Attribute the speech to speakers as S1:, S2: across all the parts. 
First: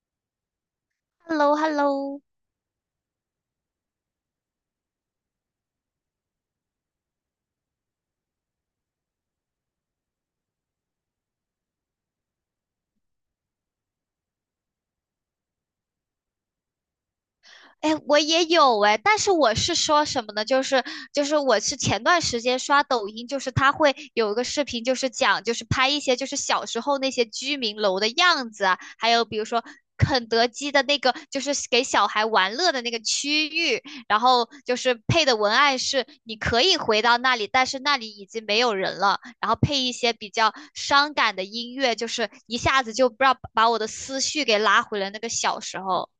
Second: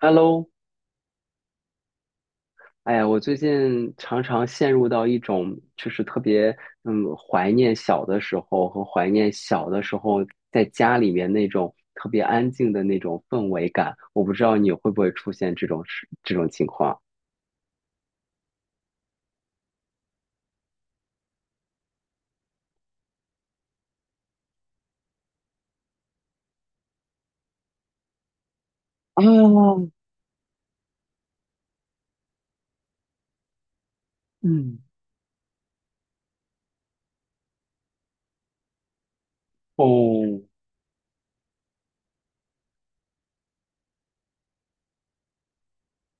S1: Hello,
S2: h e l l o h e l l o
S1: 哎呀，我最近常常陷入到一种就是特别怀念小的时候和怀念小的时候在家里面那种特别安静的那种氛围感。我不知道你会不会出现这种情况。
S2: 哎，我也有哎，但是我是说什么呢？就是我是前段时间刷抖音，就是它会有一个视频，就是讲就是拍一些就是小时候那些居民楼的样子啊，还
S1: 啊，
S2: 有比如说肯德基的那个就是给小孩玩乐的那个区域，然后就
S1: 嗯，
S2: 是配的文案是你可以回到那里，但是那里已经没有人了，然后配一些比
S1: 哦，
S2: 较伤感的音乐，就是一下子就不知道把我的思绪给拉回了那个小时候。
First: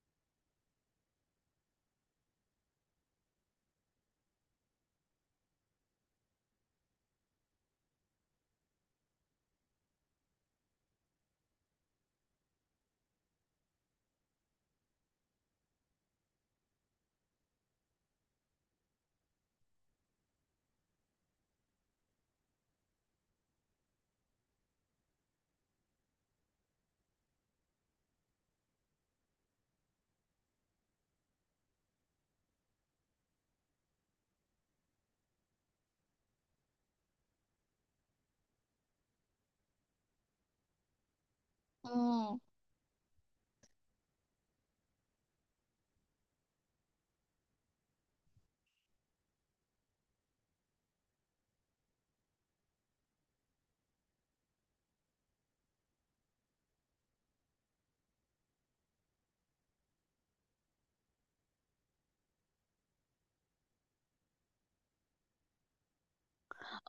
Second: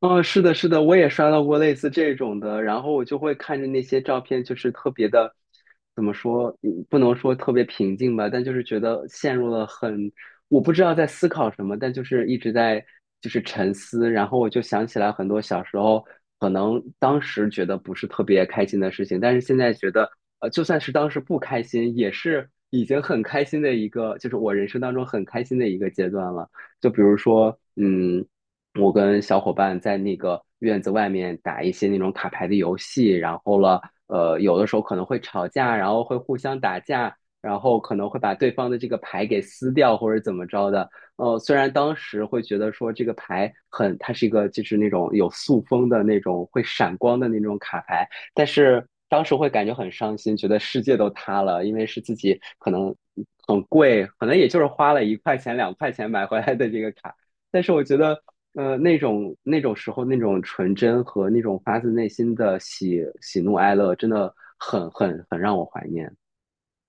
S1: 哦，是的，是的，我也刷到过类似这种的，然后我就会看着那些照片，就是特别的，怎么说，不能说特别平静吧，但就是觉得陷入了很，我不知道在思考什么，但就是一直在沉思，然后我就想起来很多小时候，可能当时觉得不是特别开心的事情，但是现在觉得，就算是当时不开心，也是已经很开心的一个，就是我人生当中很开心的一个阶段了。就比如说，嗯。我跟小伙伴在那个院子外面打一些那种卡牌的游戏，然后了，有的时候可能会吵架，然后会互相打架，然后可能会把对方的这个牌给撕掉或者怎么着的。虽然当时
S2: 嗯，
S1: 会觉得说这个牌很，它是一个就是那种有塑封的那种会闪光的那种卡牌，但是当时会感觉很伤心，觉得世界都塌了，因为是自己可能很贵，可能也就是花了一块钱两块钱买回来的这个卡。但是我觉得那种时候那种纯真和那种发自内心的喜喜怒哀乐，真的很让我怀念。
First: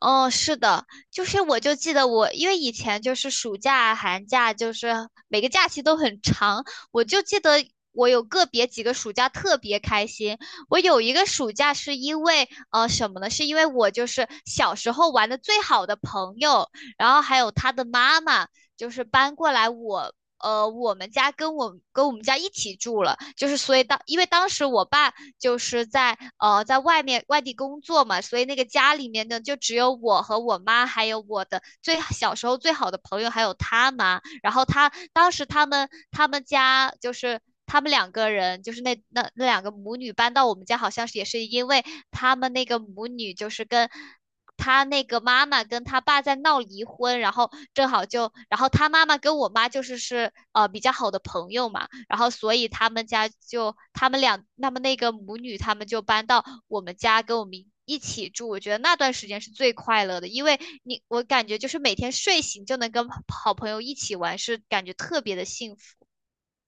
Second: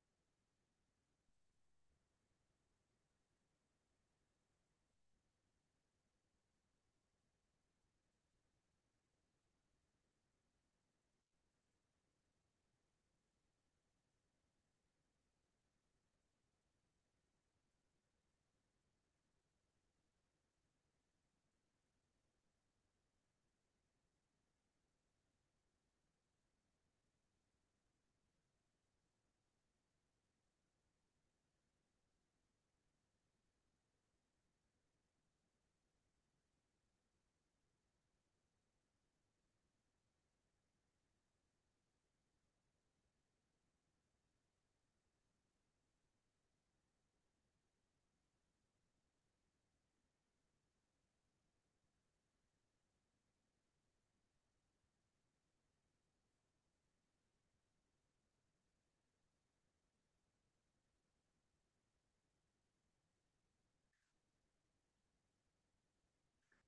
S2: 哦，是的，就是我就记得我，因为以前就是暑假、寒假，就是每个假期都很长，我就记得我有个别几个暑假特别开心。我有一个暑假是因为什么呢？是因为我就是小时候玩的最好的朋友，然后还有他的妈妈，就是搬过来我。我们家跟我跟我们家一起住了，就是所以当因为当时我爸就是在在外面外地工作嘛，所以那个家里面呢就只有我和我妈，还有我的最小时候最好的朋友，还有他妈。然后他当时他们家就是他们两个人，就是那两个母女搬到我们家，好像是也是因为他们那个母女就是跟他那个妈妈跟他爸在闹离婚，然后正好就，然后他妈妈跟我妈就是是比较好的朋友嘛，然后所以他们家就他们俩，他们那个母女他们就搬到我们家跟我们一起住，我觉得那段时间是最快乐的，因为你我感觉就是每天睡醒就能跟好朋友一起玩，是感觉特别的幸福。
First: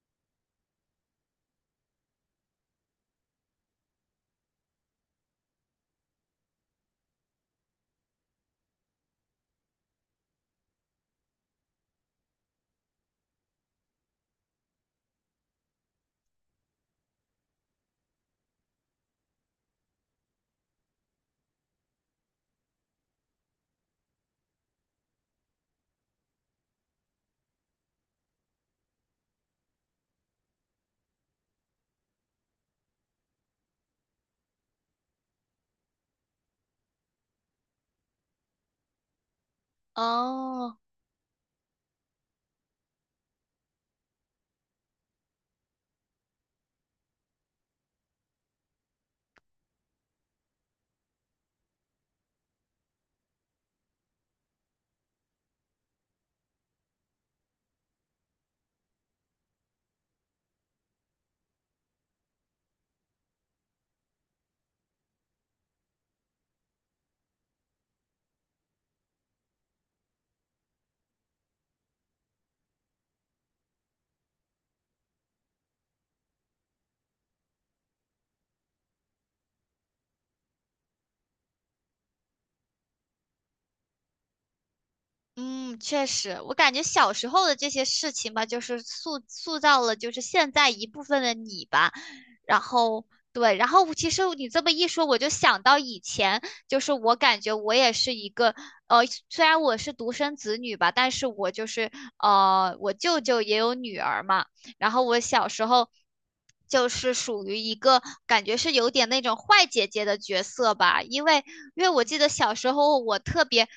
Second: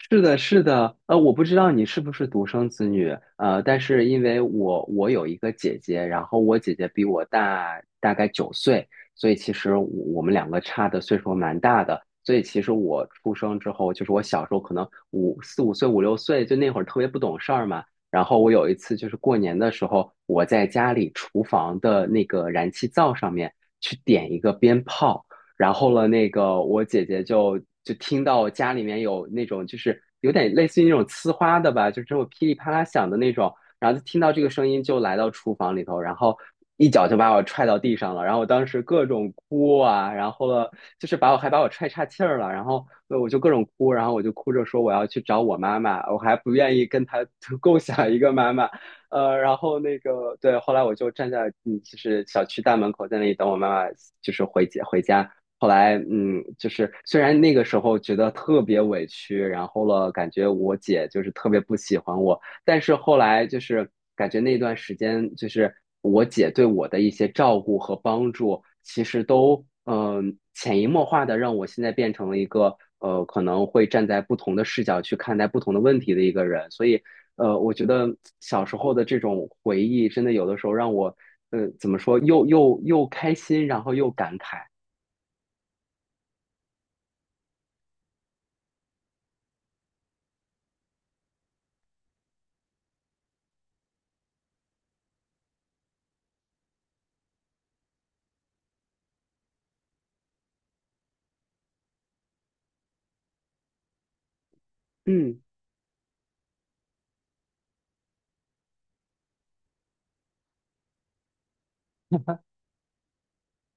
S1: 是的，是的，我不知道你是不是独生子女，但是因为我有一个姐姐，然后我姐姐比我大大概9岁，所以其实我我们两个差的岁数蛮大的，所以其实我出生之后，就是我小时候可能五六岁，就那会儿特别不懂事儿嘛，然后我有一次就是过年的时候，我在家里厨房的那个燃气灶上面去点一个鞭炮。然后了，那个我姐姐就听到家里面有那种就是有点类似于那种呲花的吧，就是这种噼里啪啦响的那种，然后就听到这个声音就来到厨房里头，然后一脚就把我踹到地上了，然后我当时各种哭啊，然后了
S2: 哦，
S1: 就是把我踹岔气儿了，然后我就各种哭，然后我就哭着说我要去找我妈妈，我还不愿意跟她 共享一个妈妈，然后那个对，后来我就站在就是小区大门口在那里等我妈妈，就是回家。后来，嗯，就是虽然那个时候觉得特别委屈，然后了，感觉我姐就是特别不喜欢我，但是后来就是感觉那段时间，就是我姐对我的一些照顾和帮助，其实都潜移默化的让我现在变成了一个可能会站在不同的视角去看待不同的问题的一个人，所以我觉得小时候的这种回忆，真的有的时候让我怎么说，又开心，然后又感慨，
S2: 嗯，确实，我感觉小时候的这些事情吧，就是塑造了就是现在一部分的你吧。然后对，然后其实你这么一说，我就想到以前，就是我感觉我也是一个呃，虽然我是独生子女吧，但是我就是我舅舅也有女儿嘛。然后我
S1: 嗯。
S2: 小时候就是属于一个感觉是有点那种坏姐姐的角色吧，因为我记得小时候我特别。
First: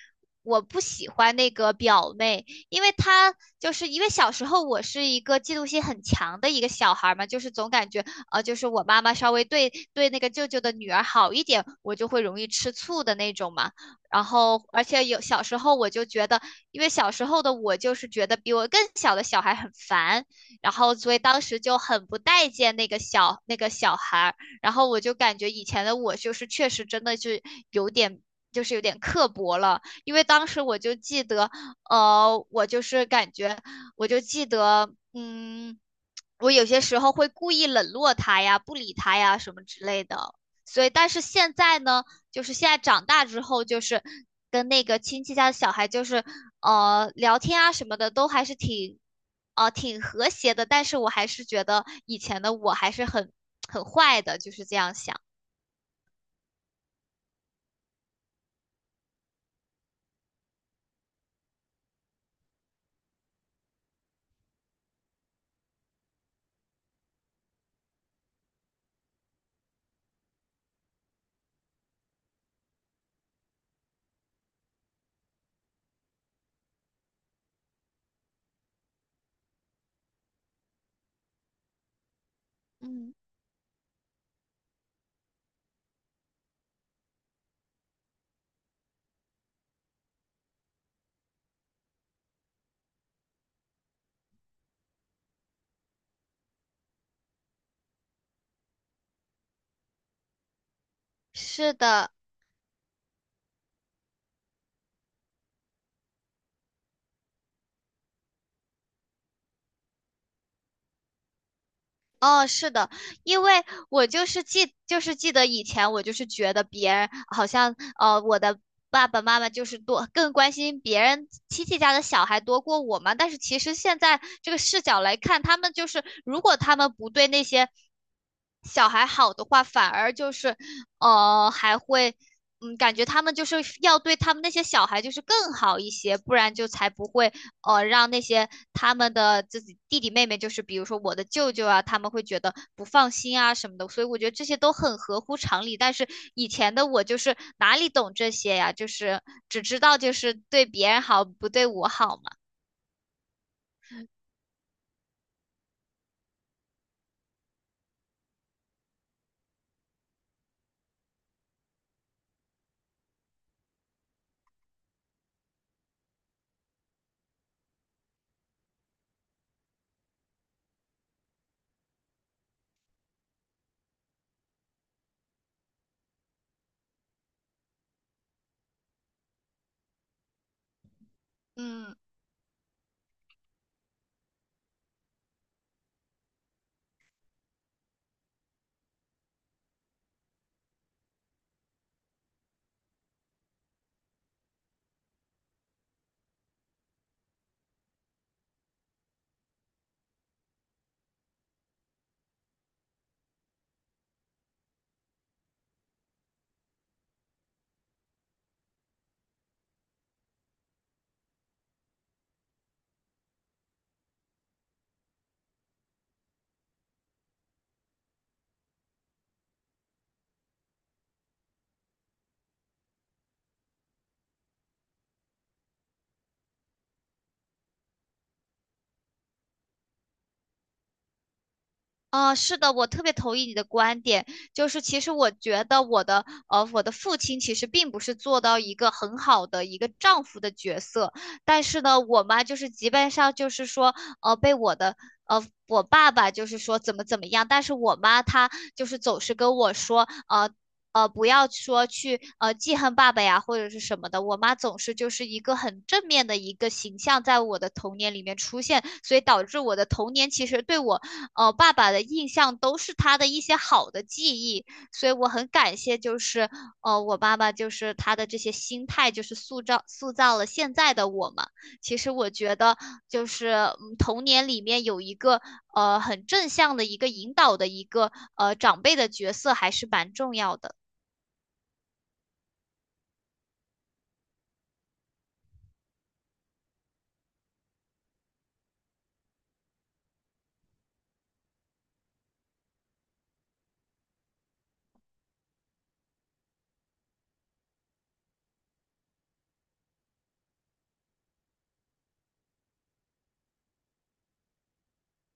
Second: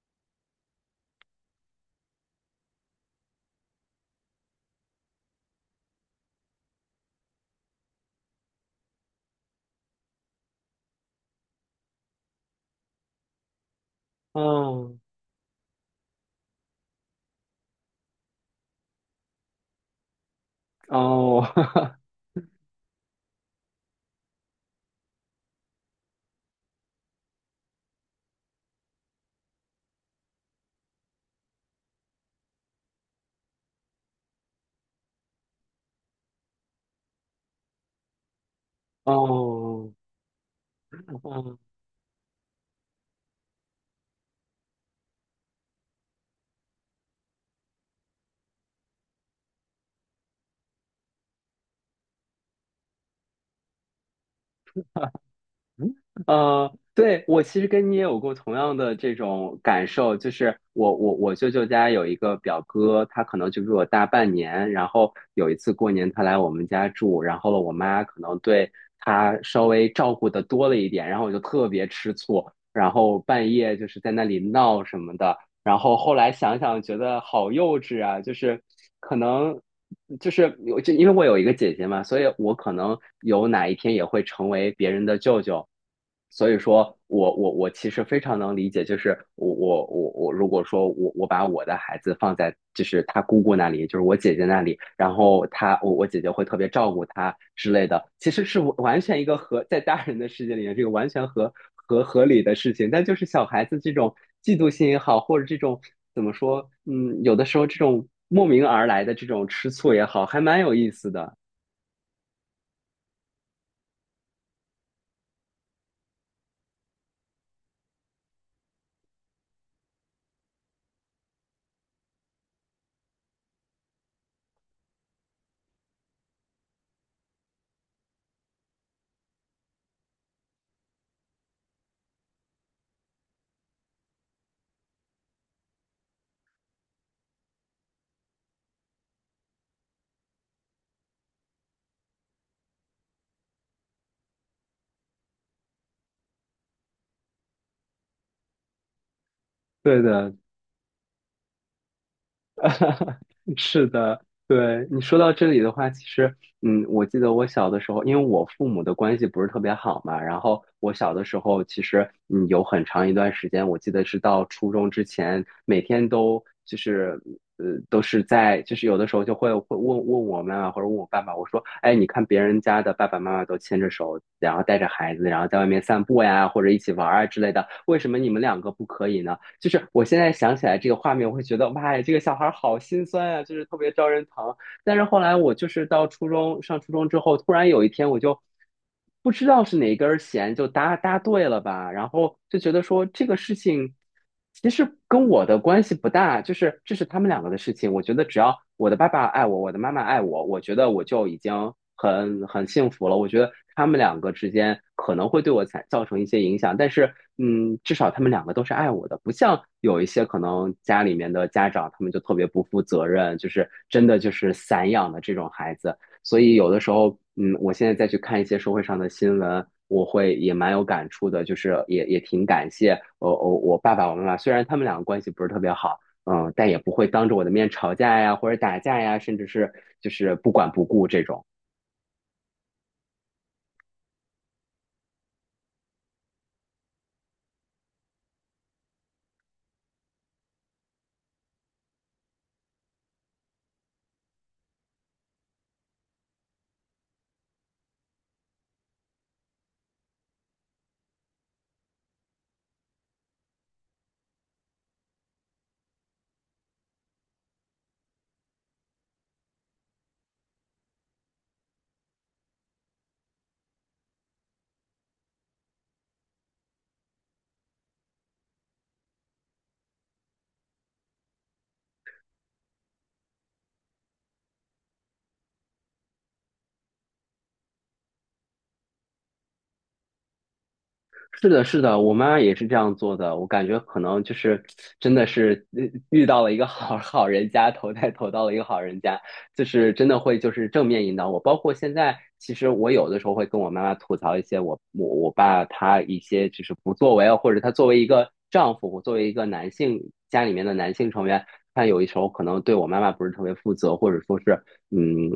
S2: 我不喜欢那个表妹，因为她就是因为小时候我是一个嫉妒心很强的一个小孩儿嘛，就是总感觉就是我妈妈稍微对那个舅舅的女儿好一点，我就会容易吃醋的那种嘛。然后，而
S1: 哦
S2: 且有小时候我就觉得，因为小时候的我就是觉得比我更小的小孩很烦，然后所以当
S1: 哦
S2: 时就 很不待见那个小孩儿，然后我就感觉以前的我就是确实真的是有点。就是有点刻薄了，因为当时我就记得，我就是感觉，我就记得，嗯，我有些时候会故意冷落他呀，不理他呀，什么之
S1: 哦，
S2: 类的。所以，但是现
S1: 哦，
S2: 在呢，就是现在长大之后，就是跟那个亲戚家的小孩，就是聊天啊什么的，都还是挺挺和谐的。但是我还是觉得以前的我还是很坏的，就是这样想。
S1: 嗯对，我其实跟你也有过同样的这种感受，就是我舅舅家有一个表哥，他可能就比我大半年，然后有一次过年他来我们家住，然后我妈可能对他稍微照顾的多了一点，然后我就特别吃醋，然后半夜就是在那里闹什么的，然后后来想想，觉得好幼稚啊！就是可能，就是有，就因为我有一个姐姐嘛，所以我可能
S2: 嗯，
S1: 有哪一天也会成为别人的舅舅。所以说我其实非常能理解，就是我如果说我把我的孩子放在就是他姑姑那里，就是我姐姐那里，然后我姐姐会特别照顾他之类的，其实是完全一个在大人的世界里面，这个完全
S2: 是
S1: 合
S2: 的，
S1: 合理的事情，但就是小孩子这种嫉妒心也好，或者这种怎么说，嗯，有的时候这种莫名而来的这种吃醋也好，还蛮有意思的。
S2: 哦，是的，因为我就是记，就是记得以前我就是觉得别人好像，我的爸爸妈妈就是多更关心别人亲戚家的小孩多过我嘛。但是其实现在这个视角来看，他们就是如果他们不对那些小孩好的话，反而就是，还会，嗯，感觉他们就是要对他们那些小孩就是更好一些，不然就才不会哦，让那些他们的自己弟弟妹妹，就是比如说我的舅舅啊，他们会觉得不放心啊什么的，所以我觉得这些都很合乎常理。但是以前的我就是哪里懂这些呀，就是只知道
S1: 对
S2: 就是
S1: 的，
S2: 对别人好，不对我好嘛。
S1: 是的，对你说到这里的话，其实，嗯，我记得我小的时候，因为我父母的关系不是特别好嘛，然后我小的时候，其实，嗯，有很长一段时间，我记得是到初中之前，每天都就是，都是在，就是有的时候就会问问我妈妈或者问我爸爸，我说，哎，你看别人家的爸爸妈妈都牵着手，然后带着孩子，然后在外面散步呀，或者一起玩儿啊之类的，为什么你们两个不可以呢？就是我现在想起来这个画面，我会觉得
S2: 嗯，
S1: 哇，这个小孩好心酸啊，就是特别招人疼。但是后来我就是到初中上初中之后，突然有一天我就不知道是哪根弦就搭对了吧，然后就觉得说这个事情其实跟我的关系不大，就是这是他们两个的事情。我觉得只要我的爸爸爱我，我的妈妈爱我，我觉得我就已经很幸福了。我觉得他们两个之间可能会对我产造成一些影响，但是嗯，至少他们两个都是爱我的，不像有一些可能家里面的家长，他们就特别不负责任，就是真的就是散养的这种孩子。所以有的时候，嗯，我现在再去看一些社会上的新闻，我会也蛮有感触的，就是也挺感谢我爸爸我妈妈，虽然他们两个关系不是特别好。嗯，但也不会当着我的面吵架呀，或者打架呀，甚至是就是不管不顾这种。
S2: 啊，是的，我特别同意你的观点，就是其实我觉得我的我的父亲其实并不是做到一个很好的一个丈夫的角色，但是呢，我妈就是基本上就是说，被我的我爸爸就是说怎么怎么样，但是我妈她就是总是跟我说，呃。不要说去记恨爸爸呀，或者是什么的。我妈总是就是一个很正面的一个形象，在我的童年里面出现，所以导致我的童年其实对我哦，爸爸的印象都是他的一些好的记忆，所以我很感谢，就是我爸爸就是他的这些心态，就是塑造了现在的我嘛。其实我觉得就是嗯童年里面有一个很正向的一个引导的一个长辈的角色还是蛮重要的。
S1: 是的，是的，我妈也是这样做的。我感觉可能就是真的是遇到了一个 好人家，投到了一个好人家，就是真的会就是正面引导我。包括现在，其实我有的时候会跟我妈妈吐槽一些我爸他一些就是不作为啊，或者他作为一个丈夫，我作为一个男性家里面的男性成员，他有一时候可能对我妈妈不是特别负责，或者说是嗯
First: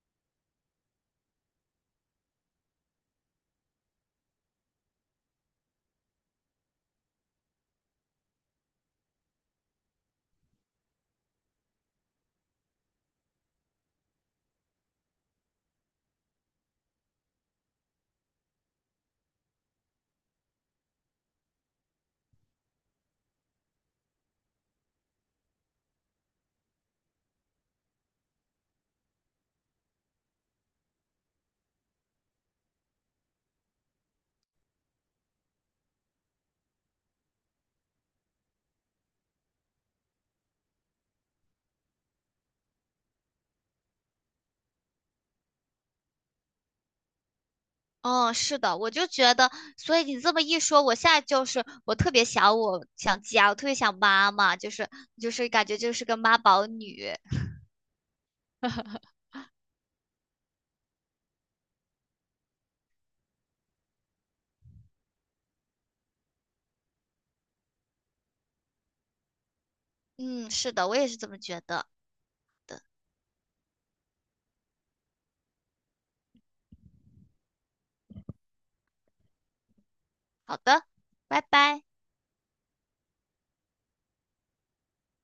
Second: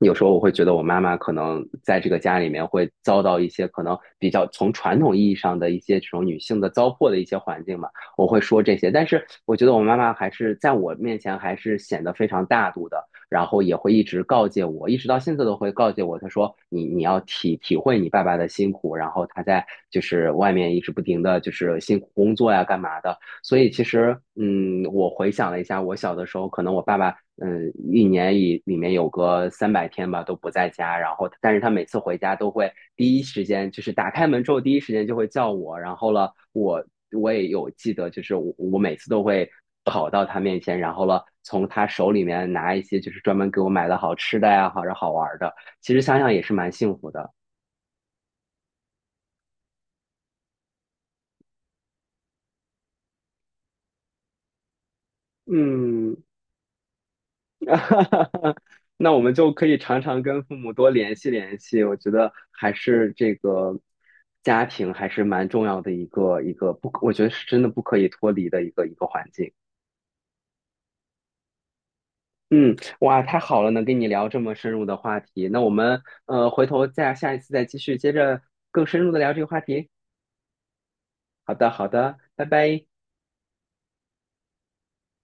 S1: 有时候我会觉得我妈妈可能在这个家里面会遭到一些可能比较从传统意义上的一些这种女性的糟粕的一些环境嘛，我会说这些。但是我觉得我妈妈还是在我面前还是显得非常大度的，然后也会一直告诫我，一直到现在都会告诫我，她说你要体会你爸爸的辛苦，然后他在就是外面一直不停的就是辛苦工作呀干嘛的。所以其实嗯，我回想了一下，我小的时候可能我爸爸嗯，一年里面有个300天吧，都不在家。然后，但是他每次回家都会第一时间，就是打开门之后第一时间就会叫我。然后了，我也有记得，就是我每次都会跑到他面前，然后了从他手里面拿一些就是专门给我买的好吃的呀，或者好玩的。其实想想也是蛮幸福的。
S2: 嗯，是的，我就觉得，所以你这么一说，我现在就是我特别想我想家，我特别想妈妈，就是就是感觉就是
S1: 嗯，
S2: 个妈宝女。
S1: 那我们就可以常常跟父母多联系联系，我觉得还是这个家庭还是蛮重要的一个不可，我觉得是真的不可以脱离的一个环境。
S2: 嗯，是的，我也是这么觉得。
S1: 嗯，哇，太好了，能跟你聊这么深入的话题。那我们回头下一次再继续接着更深入的聊这个话题。
S2: 好的，拜
S1: 好的，
S2: 拜。
S1: 好的，拜拜。